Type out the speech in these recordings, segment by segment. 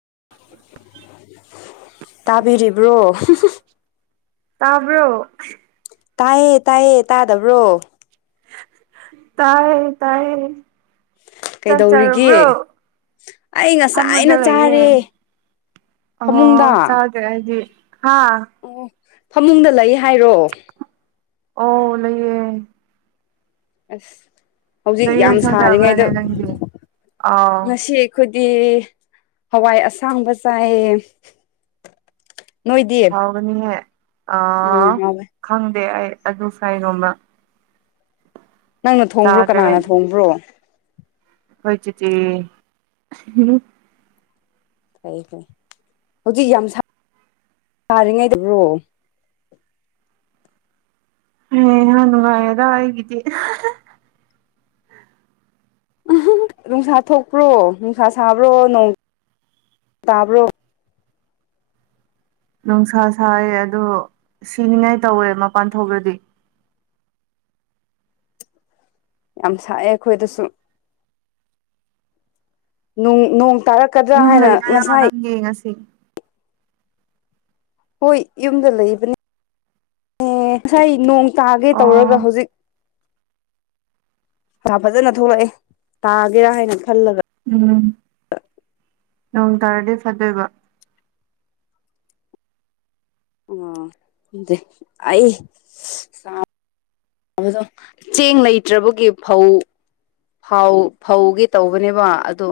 [inaudible] ꯇꯥꯕꯤꯔꯤꯕ꯭ꯔꯣ ꯇꯥꯕ꯭ꯔꯣ ꯇꯥꯏꯌꯦ ꯇꯥꯏꯌꯦ ꯇꯥꯗꯕ꯭ꯔꯣ ꯇꯥꯏ ꯇꯌꯦ ꯆꯠ ꯀꯩꯗꯧꯔꯤꯒꯦ ꯆꯨꯔꯕ꯭ꯔꯣ ꯑꯩ ꯉꯁꯥꯏꯅ ꯐꯝꯃꯒ ꯂꯩꯌꯦ ꯆꯥꯔꯦ ꯑꯣ ꯐꯃꯨꯡꯗ ꯆ ꯍꯥꯏꯗꯤ ꯍꯥꯥ ꯑꯣ ꯐꯃꯨꯡꯗ ꯂꯩ ꯍꯥꯏꯔꯣꯑꯣ ꯑꯣ ꯂꯩꯌꯦ ꯑꯁ ꯍꯧꯖꯤꯛ ꯀꯔꯤ ꯌꯥꯝ ꯌꯦꯟꯁꯥꯡ ꯁꯥꯔꯤꯉꯩꯗ ꯆꯥꯕ꯭ꯔꯥꯅꯦ ꯅꯪꯗꯤ ꯑꯥꯎ ꯉꯁꯤ ꯑꯩꯈꯣꯏ ꯤ ꯍꯋꯥꯏ ꯑꯁꯥꯡꯕ ꯆꯥꯏ ꯍꯥꯎꯒꯅꯤꯍꯦ ꯑ ꯎꯝ ꯍꯥꯎꯋꯦ ꯈꯪꯗꯦ ꯑꯩ ꯑꯗꯨ ꯐ꯭ꯔꯥꯏꯒꯣꯅ ꯅꯪꯅ ꯊꯣꯡꯕ꯭ꯔꯣ ꯀꯅꯥꯅ ꯊꯣꯡꯕ꯭ꯔꯣ ꯑꯣꯏꯣꯏꯆꯇꯦꯝ ꯐꯩ ꯐꯩ ꯍꯧꯖꯤꯛ ꯌꯥꯝ ꯁꯥ ꯁꯥꯥꯔꯤꯉꯩꯕ꯭ꯔꯣ ꯍ ꯅꯥꯟ ꯃꯥꯗ ꯍꯥꯏꯒꯗꯤꯦ ꯎꯝ ꯅꯨꯡꯁꯥ ꯊꯣꯛꯄ꯭ꯔꯣ ꯅꯨꯡꯁꯥ ꯁꯥꯕ꯭ꯔꯣ ꯅꯣꯡ ꯇꯥꯕ꯭ꯔꯣ ꯅꯨꯡꯁꯥ ꯁꯥꯏ ꯑꯗꯣ ꯁꯤꯅꯤꯉꯥꯏ ꯇꯧꯋꯦ ꯃꯄꯥꯟ ꯊꯣꯛꯂꯗꯤ ꯌꯥꯝ ꯁꯛꯑꯦ ꯑꯩꯈꯣꯏꯗꯁꯨ ꯅꯣꯡ ꯇꯥꯔꯛꯀꯗ꯭ꯔꯥ ꯌꯨꯝ ꯍꯥꯏꯅ ꯂꯩꯗꯣꯏꯔꯣ ꯉꯁꯥꯏ ꯅꯪꯗꯤ ꯉꯁꯤ ꯍꯣꯏ ꯌꯨꯝꯗ ꯂꯩꯕꯅꯤ ꯑꯦ ꯉꯁꯥꯏ ꯅꯣꯡ ꯇꯥꯒꯦ ꯇꯧꯔꯒ ꯑꯣ ꯍꯧꯖꯤꯛ ꯐꯖꯅ ꯊꯣꯛꯂꯛꯑꯦ ꯇꯥꯒꯦꯔꯥ ꯍꯥꯏꯅ ꯈꯜꯂꯒ ꯎꯝ ꯅꯣꯡ ꯇꯥꯔꯗꯤ ꯐꯠꯇꯣꯏꯕ ꯑꯗ ꯑꯩ ꯣ ꯆꯦꯡ ꯂꯩꯇ꯭ꯔꯕꯒꯤ ꯐꯧ ꯐ ꯐꯧꯒꯤ ꯇꯧꯕꯅꯦꯕ ꯑꯗꯣ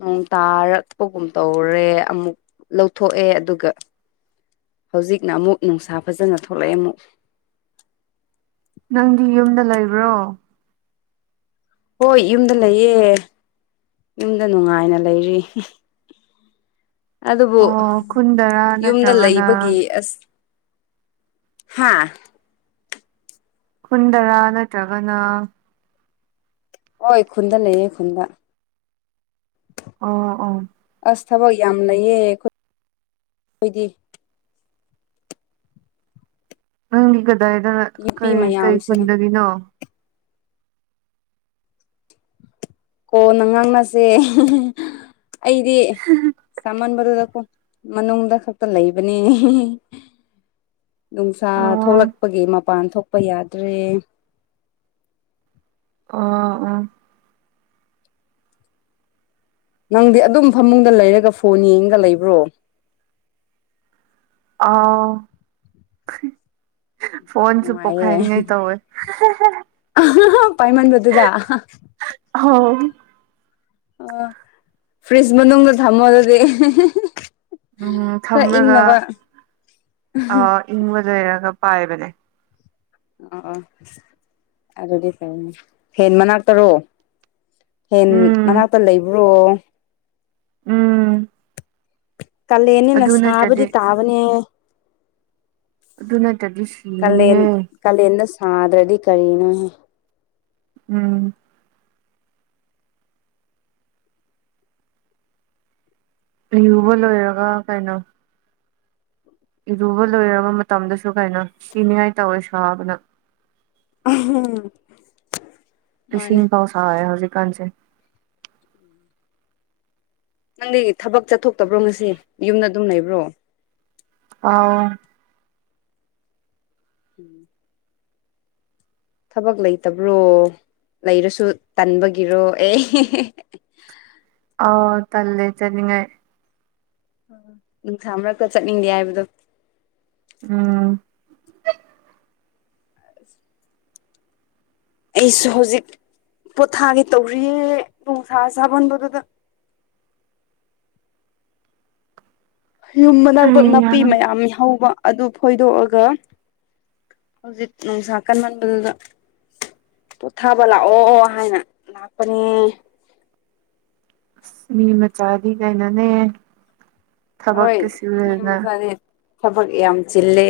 ꯅꯣꯡ ꯇꯥꯔꯛꯄꯒꯨꯝ ꯇꯧꯔꯦ ꯑꯃꯨꯛ ꯂꯧꯊꯣꯛꯑꯦ ꯑꯗꯨꯒ ꯍꯧꯖꯤꯛꯅ ꯑꯃꯨꯛ ꯅꯨꯡꯁꯥ ꯐꯖꯅ ꯊꯣꯛꯂꯛꯑꯦ ꯑꯃꯨꯛ ꯅꯪꯗꯤ ꯌꯨꯝꯗ ꯂꯩꯕ꯭ꯔꯣ ꯍꯣꯏ ꯌꯨꯝꯗ ꯂꯩꯌꯦ ꯌꯨꯝꯗ ꯅꯨꯡꯉꯥꯏꯅ ꯂꯩꯔꯤ ꯑꯗꯨꯕꯨ ꯑꯣ ꯈꯨꯟꯗꯔꯥ ꯌꯨꯝꯗ ꯂꯩꯕꯒꯤ ꯅꯠꯇ꯭ꯔꯒꯅ ꯑꯁ ꯍꯥꯥ ꯈꯨꯨꯟꯗꯔꯥ ꯅꯠꯇ꯭ꯔꯒꯅ ꯍꯣꯏ ꯈꯨꯟꯗ ꯂꯩꯌꯦꯦ ꯈꯨꯟꯗ ꯑꯣ ꯑꯣ ꯑꯁ ꯊꯕꯛ ꯌꯥꯝ ꯂꯩꯌꯦꯣꯏ ꯑꯩꯈꯣꯏꯗꯤ ꯅꯪꯗꯤ ꯀꯗꯥꯏꯗ ꯅꯨꯄꯤ ꯀꯩ ꯀꯔꯤ ꯃꯌꯥꯝꯁꯦ ꯈꯨꯟꯗꯒꯤꯅꯣ ꯀꯣ ꯅ ꯉꯥꯡꯅꯁꯦ ꯑꯩꯗꯤ ꯃꯃꯟ ꯃꯔꯨꯗꯀꯣ ꯃꯅꯨꯡꯗ ꯈꯛꯇ ꯂꯩꯕꯅꯤ ꯅꯨꯡꯁꯥ ꯑꯣ ꯊꯣꯛꯂꯛꯄꯒꯤ ꯃꯄꯥꯟ ꯊꯣꯛꯄ ꯌꯥꯗ꯭ꯔꯦ ꯑꯣ ꯑꯣ ꯅꯪꯗꯤ ꯑꯗꯨꯝ ꯐꯃꯨꯡꯗ ꯂꯩꯔꯒ ꯐꯣꯟ ꯌꯦꯡꯒ ꯂꯩꯕ꯭ꯔꯣ ꯑꯥ ꯐꯣꯟꯣꯟꯁꯨꯄꯣ ꯅꯨꯡꯉꯥꯏꯌꯦ ꯈꯥꯏ ꯅ ꯑ ꯇꯧ ꯑꯣꯏꯣꯏ ꯄꯥꯏꯃꯅꯤꯕꯠꯇꯗ ꯑꯧ ꯑ ꯐ꯭ꯔꯦꯁ ꯃꯅꯗ ꯊꯥꯡꯝꯕꯣꯗꯗꯤ ꯎꯝ ꯊꯝꯂꯒ ꯑ ꯏꯪꯕ ꯂꯩꯔꯒ ꯄꯥꯏꯕꯅꯦ ꯑ ꯑ ꯑꯗꯨꯗꯤ ꯐꯩꯅꯦ ꯍꯦꯟ ꯃꯅꯥꯛꯇꯔꯣ ꯍꯦꯟ ꯎꯝ ꯃꯅꯥꯛꯇ ꯂꯩꯕ꯭ꯔꯣ ꯎꯝ ꯀꯜꯂꯦꯅꯤꯅ ꯑꯗꯨ ꯁꯥꯕꯗꯤ ꯅꯠꯇ꯭ꯔꯗꯤ ꯇꯥꯕꯅꯦ ꯑꯗꯨ ꯅꯠꯇ꯭ꯔꯗꯤ ꯀꯥꯂꯦꯟ ꯁꯤꯒꯅꯤꯍꯦ ꯀꯥꯂꯦꯟꯗ ꯁꯥꯗ꯭ꯔꯗꯤ ꯀꯔꯤꯅꯣ ꯎꯝ ꯌꯨꯕ ꯂꯣꯏꯔꯒ ꯀꯩꯅꯣ ꯏꯔꯨꯕ ꯂꯣꯏꯔꯕ ꯃꯇꯝꯗꯁꯨ ꯀꯩꯅꯣ ꯁꯤꯅꯤꯉꯥꯏ ꯇꯧꯋꯦ ꯁꯥꯕꯅ ꯎꯝ ꯏꯁꯤꯡ ꯄꯥꯎ ꯁꯥꯎꯋꯦ ꯍꯧꯖꯤꯛꯀꯥꯟꯁꯦ ꯅꯪꯗꯤ ꯊꯕꯛ ꯆꯠꯊꯣꯛꯇꯕ꯭ꯔꯣ ꯉꯁꯤ ꯌꯨꯝꯗ ꯑꯗꯨꯝ ꯂꯩꯕ꯭ꯔꯣ ꯑꯥ ꯎꯝ ꯊꯕꯛ ꯂꯩꯇꯕ꯭ꯔꯣ ꯂꯩꯔꯁꯨ ꯇꯟꯕꯒꯤꯔꯣ ꯑꯦ ꯑꯣ ꯇꯂꯦ ꯆꯅꯤꯡꯉꯥꯏ ꯅꯨꯡꯁꯥ ꯃꯔꯔꯛꯇ ꯆꯠꯅꯤꯡꯗꯦ ꯍꯥꯏꯕꯗꯣ ꯎꯝ ꯑꯁ ꯑꯩꯁꯨ ꯍꯧꯖꯤꯛ ꯄꯣꯊꯥꯒꯤ ꯇꯧꯔꯤꯌꯦꯦ ꯣꯡꯁꯥ ꯁꯥꯥꯕꯣꯟꯕꯗꯨꯗ [inaudible] ꯌꯨꯝ ꯃꯅꯥꯀ ꯍꯩꯌꯥ ꯅꯥꯄꯤ ꯃꯌꯥꯝ ꯍꯧꯕ ꯑꯗꯨ ꯐꯣꯏꯗꯣꯛꯑꯒ ꯍꯧꯖꯤꯛ ꯅꯨꯡꯁꯥ ꯀꯟ ꯃꯟꯕꯗꯨꯗ ꯄꯣꯊꯥꯕ ꯂꯥꯛꯑꯣ ꯍꯥꯏꯅ ꯂꯥꯛꯄꯅꯦ ꯑꯁ ꯃꯤ ꯃꯆꯥꯗꯤ ꯀꯩꯅꯅꯦ ꯍꯣꯏ ꯊꯕꯛꯇ ꯃꯤ ꯁꯨꯔꯦꯗꯅ ꯃꯆꯥꯗꯤ ꯊꯕꯛ ꯌꯥꯝ ꯆꯤꯜꯂꯦ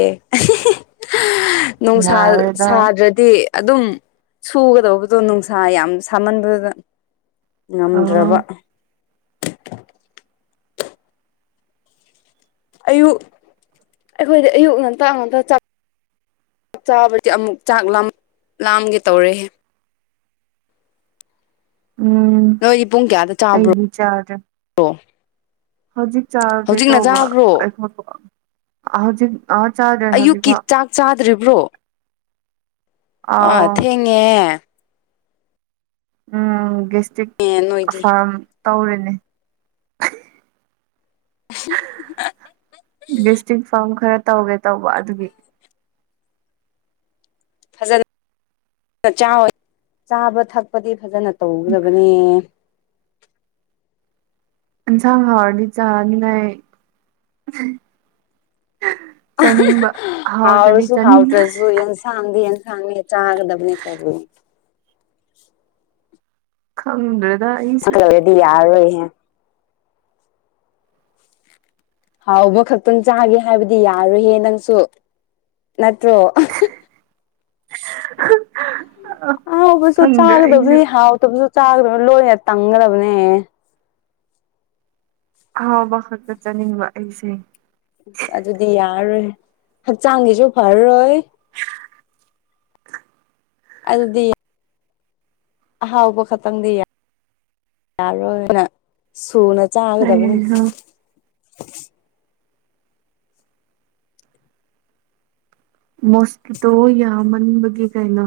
ꯅꯨꯡꯁꯥ ꯌꯥꯔꯦꯗ ꯁꯥꯗ꯭ꯔꯗꯤ ꯑꯗꯨꯝ ꯁꯨꯒꯗꯧꯕꯗꯣ ꯅꯨꯡꯁꯥ ꯌꯥꯝ ꯁꯥꯃꯟꯕꯗꯨꯗ ꯑꯥ ꯉꯝꯗ꯭ꯔꯕ ꯑꯌꯨꯛ ꯑꯩꯈꯣꯏꯗꯤ ꯑꯌꯨꯛ ꯉꯟꯇ ꯉꯝꯇ ꯆꯥꯛ ꯆꯥꯕꯕꯁꯤ ꯑꯃꯨꯛ ꯆꯥꯛ ꯂꯥꯝꯒꯦ ꯇꯧꯔꯦ ꯎꯝ ꯅꯣꯏꯗꯤ ꯄꯨꯡ ꯀꯌꯥꯗ ꯆꯥꯕ꯭ꯔꯣ꯭ꯔ ꯑꯩꯗꯤ ꯆꯥꯗ꯭ꯔꯦ ꯍꯧꯖꯤꯛ ꯆꯥꯒꯦ ꯇꯧꯕ ꯆꯥꯕ꯭ꯔꯣ ꯑꯩꯈꯣꯏ ꯍꯧꯖꯤꯛ ꯑꯥ ꯆꯥꯗ꯭ꯔꯦ ꯑꯌꯨꯛꯀꯤ ꯍꯧꯖꯤꯛꯐꯥꯎ ꯆꯥꯛ ꯆꯥꯗ꯭ꯔꯤꯕ꯭ꯔꯣ ꯑ ꯑꯥꯎ ꯊꯦꯡꯉꯦ ꯎꯝ ꯒꯦꯁꯇ꯭ꯔꯤꯛ ꯑꯦ ꯅꯣꯏꯗꯤ ꯐꯥꯔꯝ ꯇꯧꯔꯤꯅꯦ [inaudible] ꯕꯤꯁꯇ꯭ꯔꯤꯛ ꯐꯥꯔꯝ ꯈꯔ ꯇꯧꯒꯦ ꯇꯧꯕ ꯑꯗꯨꯒꯤ ꯐꯖꯅ ꯆꯥꯕ ꯊꯛꯄꯗꯤ ꯐꯖꯅ ꯇꯧꯒꯗꯕꯅꯦ ꯏꯟꯁꯥꯡ ꯍꯔꯗꯤ ꯆꯅꯤꯡꯉꯥꯏ ꯍꯥꯎ꯭ꯔꯁꯨ ꯆꯥꯅꯤꯡ ꯍꯥꯎꯗ꯭ꯔꯁꯨ ꯌꯦꯟ ꯁꯗ ꯌꯦꯟ ꯥꯡ ꯆꯍꯒ ꯗꯕꯅꯤ ꯀꯅꯤ ꯈꯪ꯭ꯔꯦ ꯆꯂꯧꯔꯦꯗꯤ ꯌꯥꯔꯔꯣꯏꯍꯦ ꯍꯥꯎꯕ ꯈꯛꯇꯪ ꯆꯥꯒꯦ ꯍꯥꯏꯕꯗꯤ ꯌꯥꯔꯨꯍꯦ ꯅꯪꯁꯨ ꯅꯠꯇ꯭ꯔꯣ ꯍꯥꯎꯕꯁꯨ ꯈꯪꯗ꯭ꯔꯦ ꯆꯥꯒꯗꯕ ꯑꯩꯁꯨ ꯍꯥꯎꯗꯕꯁꯨ ꯆꯥꯒꯗꯕꯅꯤ ꯂꯣꯏꯅ ꯇꯪꯒꯗꯕꯅꯦ ꯍꯥꯎꯕ ꯆꯅꯤꯡ ꯑꯩꯁꯦ ꯑ ꯑꯗꯨꯗꯤ ꯌꯥꯔꯣꯏ ꯍꯛꯆꯥꯡꯒꯤꯁꯨ ꯐꯔꯔꯣꯏ ꯑꯜꯗꯤ ꯑꯍꯥꯎꯕ ꯈꯛꯇꯪꯗꯤ ꯌꯥꯔꯣꯏꯅ ꯁꯨꯅ ꯆꯥꯒꯗꯕꯅꯦ ꯑꯩꯁꯨ ꯃꯣꯁꯀꯤꯇꯣ ꯌꯥ ꯃꯅꯤꯕꯒꯤ ꯀꯥꯏꯅ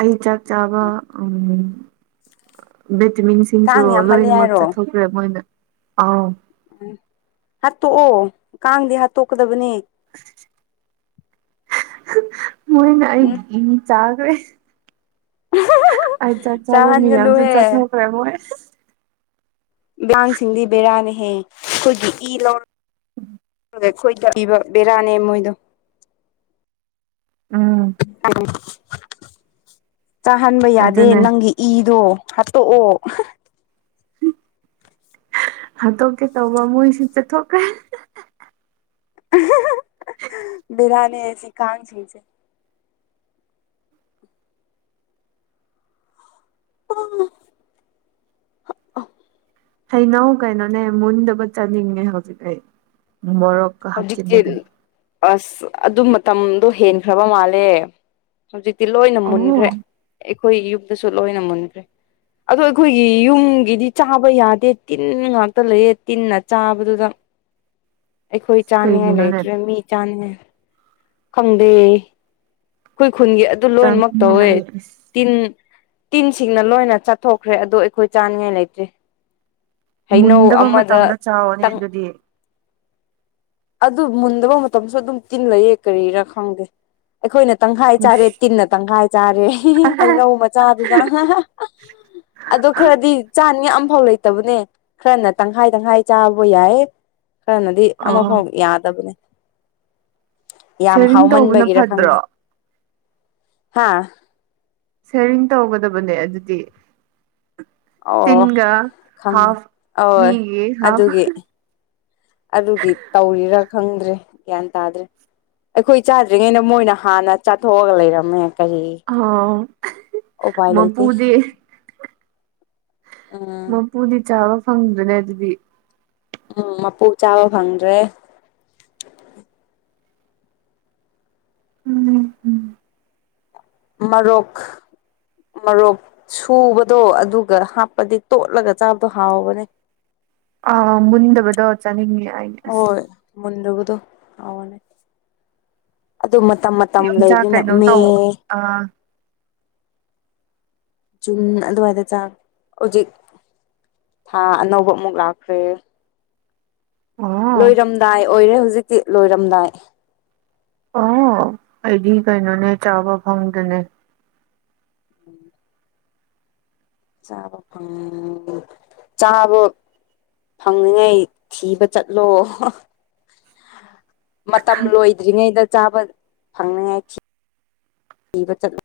ꯑꯩ ꯆꯥꯛ ꯆꯥꯕ ꯎꯝ ꯆꯃꯤꯡꯁꯤꯡꯁꯨ ꯀꯥꯡ ꯌꯥꯝꯃꯜꯂꯦ ꯂꯣꯏꯅꯃꯛ ꯍꯥꯏꯔꯣ ꯆꯠꯊꯣꯛꯈ꯭ꯔꯦ ꯃꯣꯏꯅ ꯑꯥꯎ ꯍꯥꯠꯇꯣꯛꯑꯣ ꯀꯥꯡꯗꯤ ꯍꯥꯠꯇꯣꯛꯀꯗꯕꯅꯦ ꯃꯣꯏꯅ ꯑꯩ ꯎꯝ ꯆꯥꯈ꯭ꯔꯦ ꯑꯩ ꯆꯠ ꯆꯕ ꯃꯤꯌꯥꯝꯁꯨ ꯆꯥꯍꯟꯒꯅꯨꯍꯦ ꯆꯠꯊꯣꯛꯈ꯭ꯔꯦ ꯃꯣꯏ ꯃꯉꯥꯡꯁꯤꯡꯗꯤ ꯕꯦꯔꯥꯅꯍꯦ ꯑꯩꯈꯣꯏꯒꯤ ꯏ ꯂꯧ ꯑꯩꯈꯣꯏꯗ ꯄꯤꯕ ꯕꯦꯔꯥꯅꯦ ꯃꯣꯏꯗꯣ ꯎꯝ [inaudible] ꯆꯥꯍꯟꯕ ꯌꯥꯗꯦ ꯑꯗꯨꯅꯦ ꯅꯪꯒꯤ ꯏꯗꯣ ꯍꯥꯠꯇꯣꯛꯑꯣ ꯍꯥꯠꯇꯣꯛꯞꯀꯦ ꯇꯧꯕ ꯃꯣꯏꯁꯨ ꯆꯠꯊꯣꯛꯈ꯭ꯔꯦ ꯕꯤꯔꯅꯤꯁꯤ ꯀꯥꯟ ꯁꯨꯁꯦ ꯑ ꯍꯩꯅꯧ ꯀꯩꯅꯣꯅꯦ ꯃꯨꯟꯗꯕ ꯆꯠꯅꯤꯡꯉꯦ ꯍꯧꯖꯤꯛ ꯑꯩ ꯃꯣꯔꯣꯛꯀ ꯍꯧꯖꯤꯛꯇꯤ ꯍꯥꯞꯆꯤꯤꯟꯂꯗꯨꯅ ꯑꯁ ꯑꯗꯨ ꯃꯇꯝꯗꯣ ꯍꯦꯟꯈ꯭ꯔꯕ ꯃꯥꯜꯂꯦ ꯍꯧꯖꯤ ꯇꯤ ꯂꯣꯏꯅ ꯑꯣ ꯃꯨꯟꯈ꯭ꯔꯦ ꯑꯩꯈꯣꯏ ꯌꯨꯝꯗꯁꯨ ꯂꯣꯏꯅ ꯃꯨꯟꯈ꯭ꯔꯦ ꯑꯗꯣ ꯑꯩꯈꯣꯏꯒꯤ ꯌꯨꯝꯒꯤꯗꯤ ꯆꯥꯕ ꯌꯥꯗꯦ ꯇꯤꯟ ꯉꯥꯛꯇ ꯂꯩꯌꯦ ꯇꯤꯟꯅ ꯆꯥꯕꯗꯨꯗ ꯑꯩꯈꯣꯏ ꯆꯥꯅꯤꯡꯉꯥꯏ ꯀꯩꯒꯤꯅꯣꯅꯦ ꯂꯩꯇ꯭ꯔꯦ ꯃꯤ ꯆꯥꯅꯤꯉꯥꯏ ꯈꯪꯗꯦ ꯈꯨꯟꯒꯤ ꯑꯗꯨ ꯂꯣꯏꯅꯃꯛ ꯆꯥꯅꯤꯡꯉꯦ ꯇꯧꯋꯦ ꯑꯩ ꯑꯁ ꯇꯤꯟ ꯇꯤꯟꯁꯤꯡꯅ ꯂꯣꯏꯅ ꯆꯠꯊꯣꯛꯈ꯭ꯔꯦ ꯑꯗꯣ ꯑꯩꯈꯣꯏ ꯆꯥꯅꯤꯡꯉꯥꯏ ꯂꯩꯇ꯭ꯔꯤ ꯃꯟꯗꯕꯃ ꯇꯝꯗ ꯆꯥꯋꯣꯅꯦ ꯌꯦꯖꯗꯤꯦ ꯑꯗꯨ ꯃꯨꯟꯗꯕ ꯃꯇꯝꯁꯨ ꯑꯗꯨꯝ ꯇꯤꯟꯜꯂꯌꯦ ꯀꯔꯤꯔꯥ ꯈꯪꯗꯦ ꯑꯩꯈꯣꯏꯅ ꯇꯪꯈꯥꯏ ꯆꯥꯔꯦ ꯎꯁ ꯇꯤꯟꯅ ꯇꯪꯈꯥꯏ ꯆꯥꯔꯦ ꯍꯩꯅꯧ ꯃꯆꯥꯗꯨꯗ ꯑꯗꯣ ꯈꯔꯗꯤ ꯆꯥꯅꯤ ꯐꯥꯎ ꯂꯩꯇꯕꯅꯦ ꯈꯔꯅ ꯇꯪꯈꯥꯏ ꯇꯪꯈꯥꯏ ꯆꯥꯕ ꯌꯥꯏ ꯈꯔꯅꯗꯤ ꯑꯣ ꯑꯃꯐꯥꯎ ꯌꯥꯗꯕꯅꯦ ꯌꯥꯝ ꯁꯦꯔꯤꯡ ꯇꯧꯕꯅ ꯍꯥꯎꯃꯟꯕꯒꯤꯔ ꯐꯠꯇ꯭ꯔꯣ ꯈꯪꯅꯩ ꯍꯥ ꯁꯦꯔꯤꯡ ꯇꯧꯒꯗꯕꯅꯦ ꯑꯗꯨꯗꯤ ꯑꯣ ꯇꯤꯟꯒ ꯈꯪꯉꯦ ꯍꯥꯐ ꯑ ꯃꯤꯒꯤ ꯍꯥꯐ ꯑꯗꯨꯒꯤ ꯑꯗꯨꯗꯤ ꯇꯧꯔꯤꯔ ꯈꯪꯗ꯭ꯔꯦ ꯒ꯭ꯌꯥꯟ ꯇꯥꯗ꯭ꯔꯦ ꯑꯩꯈꯣꯏ ꯆꯥꯗ꯭ꯔꯤꯉꯩꯩꯅ ꯃꯣꯏꯅ ꯍꯥꯟꯅ ꯆꯥꯊꯣꯛꯑꯒ ꯂꯩꯔꯝꯃꯦ ꯀꯔꯤ ꯑꯣ ꯎꯄꯥꯏ ꯂꯩꯇꯦ ꯃꯄꯨꯗꯤ ꯎꯝ ꯃꯄꯨꯗꯤ ꯆꯥꯕ ꯐꯪꯗ꯭ꯔꯅꯦ ꯑꯗꯨꯗꯤ ꯎꯝ ꯃꯄꯨ ꯆꯥꯕ ꯐꯪꯗ꯭ꯔꯦ ꯎꯝ ꯎꯝ ꯃꯔꯔꯣꯛꯛ ꯃꯔꯣꯛ ꯁꯨꯕꯗꯣ ꯑꯗꯨꯒ ꯍꯥꯞꯄꯗꯤ ꯇꯣꯠꯂꯒ ꯆꯥꯕꯗꯣ ꯍꯥꯎꯕꯅꯦ [inaudible] ꯑ ꯃꯗꯕꯗꯥꯎ ꯆꯅꯤꯡ ꯍꯣꯏ ꯃꯟꯗꯕꯗ ꯑꯋꯥꯅꯦ ꯑꯗꯨ ꯃꯇꯝ ꯃꯇꯝ ꯌꯣꯡꯆꯥꯛ ꯂꯩꯕ ꯀꯩꯅꯣꯝ ꯅꯝꯃꯦ ꯇꯧ ꯑꯥ ꯨꯝ ꯑꯗꯨꯋꯥꯏꯗ ꯆ ꯍꯧꯖꯤꯛ ꯊꯥ ꯑꯅꯧꯕ ꯑꯃꯨꯛ ꯂꯥꯛꯈ꯭ꯔꯦ꯫ ꯑꯣ ꯂꯣꯏꯔꯝꯗꯥꯏ ꯑꯣꯏꯔꯦ ꯍꯧꯖꯤꯛꯇꯤ ꯂꯣꯏꯔꯝꯗꯥꯏ꯫ ꯑꯣ ꯑꯩꯗꯤ ꯀꯩꯅꯣꯅꯦ ꯆꯥꯕ ꯐꯪꯗꯦꯅꯦ꯫ [unintelligible] ꯆꯥꯕ ꯐꯪ ꯆꯥꯕ ꯐꯪꯅꯤꯉꯩ ꯊꯤꯕ ꯆꯠꯂꯣ꯫ ꯃꯇꯝ ꯂꯣꯏꯗ꯭ꯔꯤꯉꯩꯗ ꯆꯥꯕ ꯐꯪꯅꯤꯉꯥꯏ ꯊꯤ ꯊꯤꯕ ꯆꯠꯂꯣ꯫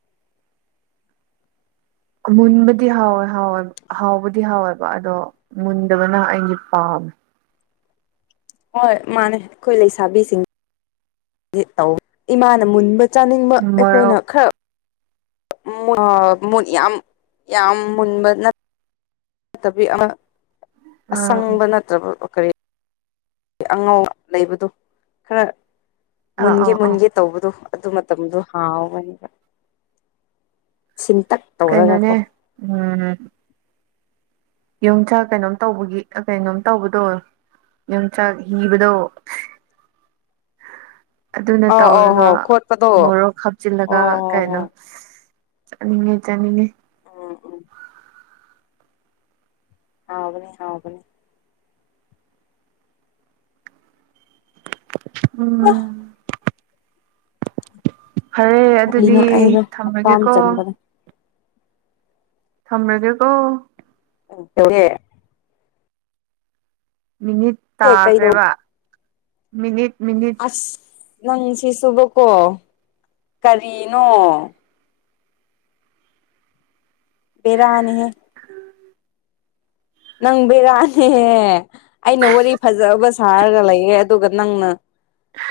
ꯑꯃꯨꯟꯕꯗꯤ ꯍꯥꯎꯋꯦ ꯍꯥꯎꯋꯦ ꯍꯥꯎꯕꯨꯗꯤ ꯍꯥꯎꯋꯦꯕ ꯑꯗꯣ ꯃꯨꯟꯗꯕꯅ ꯑꯩꯗꯤ ꯄꯥꯎ [unintelligible] ꯍꯣꯏ ꯃꯥꯅꯦ ꯑꯩꯈꯣꯏ ꯂꯩꯁꯥꯕꯤꯁꯤꯡ ꯗꯤ ꯇꯧ ꯏꯃꯥꯅ ꯃꯨꯟꯕ ꯆꯥꯅꯤꯡꯕ ꯑꯩꯈꯣꯏꯅ ꯃꯣꯔꯣꯛ ꯈꯔ ꯃꯨ ꯑ ꯃꯨ ꯌꯥꯝ ꯌꯥꯝ ꯃꯟꯕꯅꯠ ꯅꯠꯇꯕꯤ ꯑꯃ ꯑꯥ ꯑꯁꯪꯕ ꯅꯠꯇ꯭ꯔꯕ ꯀꯔꯤ ꯑꯉꯥꯎ ꯂꯩꯕꯗꯣ ꯈꯔ ꯑꯥ ꯃꯨꯟꯒꯦ ꯑꯥ ꯑꯥ ꯃꯨꯟꯒꯦ ꯇꯧꯕꯗꯣ꯫ ꯑꯗꯨ ꯃꯇꯝꯗꯣ ꯍꯥꯎꯕꯅꯤꯕ꯫ ꯁꯤꯟꯇꯛ ꯇꯧꯔꯒꯀꯣ꯫ ꯀꯩꯅꯣꯅꯦ ꯎꯝ ꯌꯣꯡꯆꯥꯛ ꯀꯩꯅꯣꯝ ꯇꯧꯕꯒꯤ ꯀꯩꯅꯣꯝ ꯇꯧꯕꯗꯣ꯫ ꯌꯣꯡꯆꯥꯛ ꯍꯤꯕꯗꯣ ꯑꯗꯨꯅ ꯑꯥ ꯑꯣ ꯍꯣ ꯇꯧꯔꯒ ꯈꯣꯠꯄꯗꯣ ꯑꯣ ꯃꯣꯔꯣꯛ ꯍꯥꯞꯆꯤꯜꯂꯒ ꯍꯣ ꯍꯣ ꯀꯩꯅꯣ ꯆꯥꯅꯤꯡꯉꯦ ꯆꯥꯅꯤꯡꯉꯦ꯫ ꯎꯝ ꯎꯝ ꯍꯥꯎꯕꯅꯤ ꯍꯥꯎꯕꯅꯤ꯫ ꯎꯝ꯫ ꯐꯔꯦ ꯑꯗꯨꯗꯤ ꯀꯔꯤꯅꯣ ꯑꯩꯗꯣ ꯍꯛꯀꯥꯝ ꯊꯝꯃꯒꯦꯀꯣ꯫ ꯆꯟꯕꯅꯦ ꯊꯝꯃꯒꯦꯀꯣ꯫ [unintelligible] ꯃꯤꯅꯤꯠ ꯑꯦ ꯀꯩꯗꯧ ꯇꯥꯈ꯭ꯔꯦꯕ ꯃꯤꯅꯤꯠ ꯃꯤꯅꯤꯠ ꯑꯁ ꯅꯪꯁꯤ ꯁꯨꯕꯀꯣ ꯀꯔꯤꯅꯣ꯫ ꯕꯔꯅꯦꯍꯦ꯫ ꯅꯪ ꯕꯦꯔꯥꯅꯦꯍꯦ ꯑꯩꯅ ꯋꯥꯔꯤ ꯐꯖꯕ ꯁꯥꯔꯒ ꯂꯩꯌꯦ ꯑꯗꯨꯒ ꯅꯪꯅ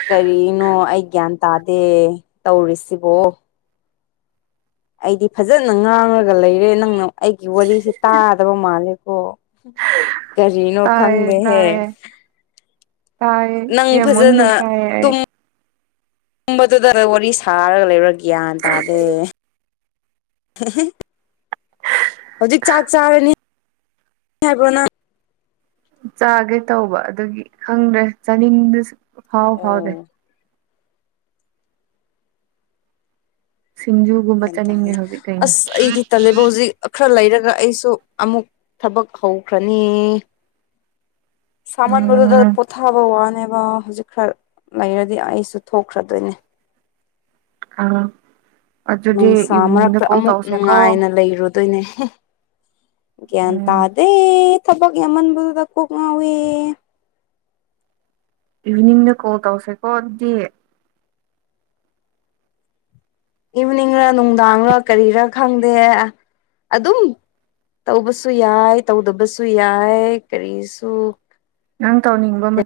ꯀꯔꯤꯅꯣ ꯑꯩ ꯒ꯭ꯌꯥꯟ ꯇꯥꯗꯦ ꯇꯧꯔꯤꯁꯤꯕꯣ꯫ ꯑꯩꯗꯤ ꯐꯖꯅ ꯉꯥꯡꯉꯒ ꯂꯩꯔꯦ ꯅꯪꯅ ꯑꯩꯒꯤ ꯋꯥꯔꯤꯁꯦ ꯇꯥꯗꯕ ꯃꯥꯜꯂꯦꯀꯣ꯫ ꯀꯔꯤꯅꯣ ꯇꯥꯏꯌꯦ ꯈꯪꯗꯦꯍꯦ꯫ ꯇꯥꯏꯌꯦ ꯇꯥꯏꯌꯦ ꯅꯪ ꯌꯥꯝꯃꯟꯅ ꯐꯖꯅ ꯇꯥꯏꯌꯦ ꯑꯩ꯫ ꯇꯨꯝꯕꯗꯨꯗ ꯋꯥꯔꯤ ꯁꯥꯔꯒ ꯂꯩꯕ꯭ꯔꯥ ꯒ꯭ꯌꯥꯟ ꯇꯥꯗꯦ꯫ [unintelligible] ꯍꯧꯖꯤꯛ ꯆꯥꯛ ꯆꯥꯔꯅꯤ ꯍꯥꯏꯕ꯭ꯔꯣ ꯅꯪ꯫ ꯆꯥꯒꯦ ꯇꯧꯕ ꯑꯗꯨꯒꯤ ꯈꯪꯗ꯭ꯔꯦ ꯆꯥꯅꯤꯡꯕꯁꯨ ꯐꯥꯎ ꯐꯥꯎꯗꯦ꯫ ꯑꯣ ꯁꯤꯡꯖꯨꯒꯨꯝꯕ ꯒꯌꯥꯟ ꯇꯥꯗꯦ ꯆꯥꯅꯤꯡꯉꯦ ꯍꯧꯖꯤꯛ ꯀꯩꯅꯣ ꯑꯁ ꯑꯩꯗꯤ ꯇꯜꯂꯦꯕ ꯍꯧꯖꯤꯛ ꯈꯔ ꯂꯩꯔ ꯒ ꯑꯩꯁꯨ ꯑꯃꯨꯛ ꯊꯕꯛ ꯍꯧꯈ꯭ꯔꯅꯤ꯫ ꯁꯃꯟꯕꯗꯨꯗ ꯎꯝ ꯄꯣꯊꯥꯕꯋꯥꯅꯦ꯫ ꯕ ꯍꯧꯖꯤꯛ ꯈꯔ ꯂꯩꯔꯗꯤ ꯑꯩꯁꯨ ꯊꯣꯛꯈ꯭ꯔꯗꯣꯏꯅꯦ꯫ [unintelligible] ꯅꯨꯡꯁꯥ ꯏꯚꯤꯅꯤꯡꯗ ꯃꯔꯛꯇ ꯀꯣꯜ ꯑꯃꯨꯛ ꯇꯧꯁꯦꯀꯣ ꯅꯨꯡꯉꯥꯏꯅ ꯂꯩꯔꯨ ꯗꯣꯏꯅꯦ ꯒꯌꯥꯟ ꯎꯝ ꯇꯥꯗꯦ꯫ ꯊꯕꯛ ꯌꯥꯝꯃꯟꯕꯗꯨꯗ ꯀꯣꯛ ꯉꯥꯎꯋꯦ꯫ ꯏꯚꯤꯅꯤꯡꯗ ꯀꯣꯜ ꯇꯧꯁꯦꯀꯣ ꯑꯗꯨꯗꯤ꯫ ꯏꯕꯤꯅꯤꯡꯔ ꯅꯨꯡꯗꯥꯡꯔ ꯀꯔꯤꯔ ꯈꯪꯗꯦ ꯑꯗꯨꯝ ꯇꯧꯕꯁꯨ ꯌꯥꯏ ꯇꯧꯗꯕꯁꯨ ꯌꯥꯏ ꯀꯔꯤꯁꯨ ꯅꯪ ꯇꯧꯅꯤꯕ ꯃ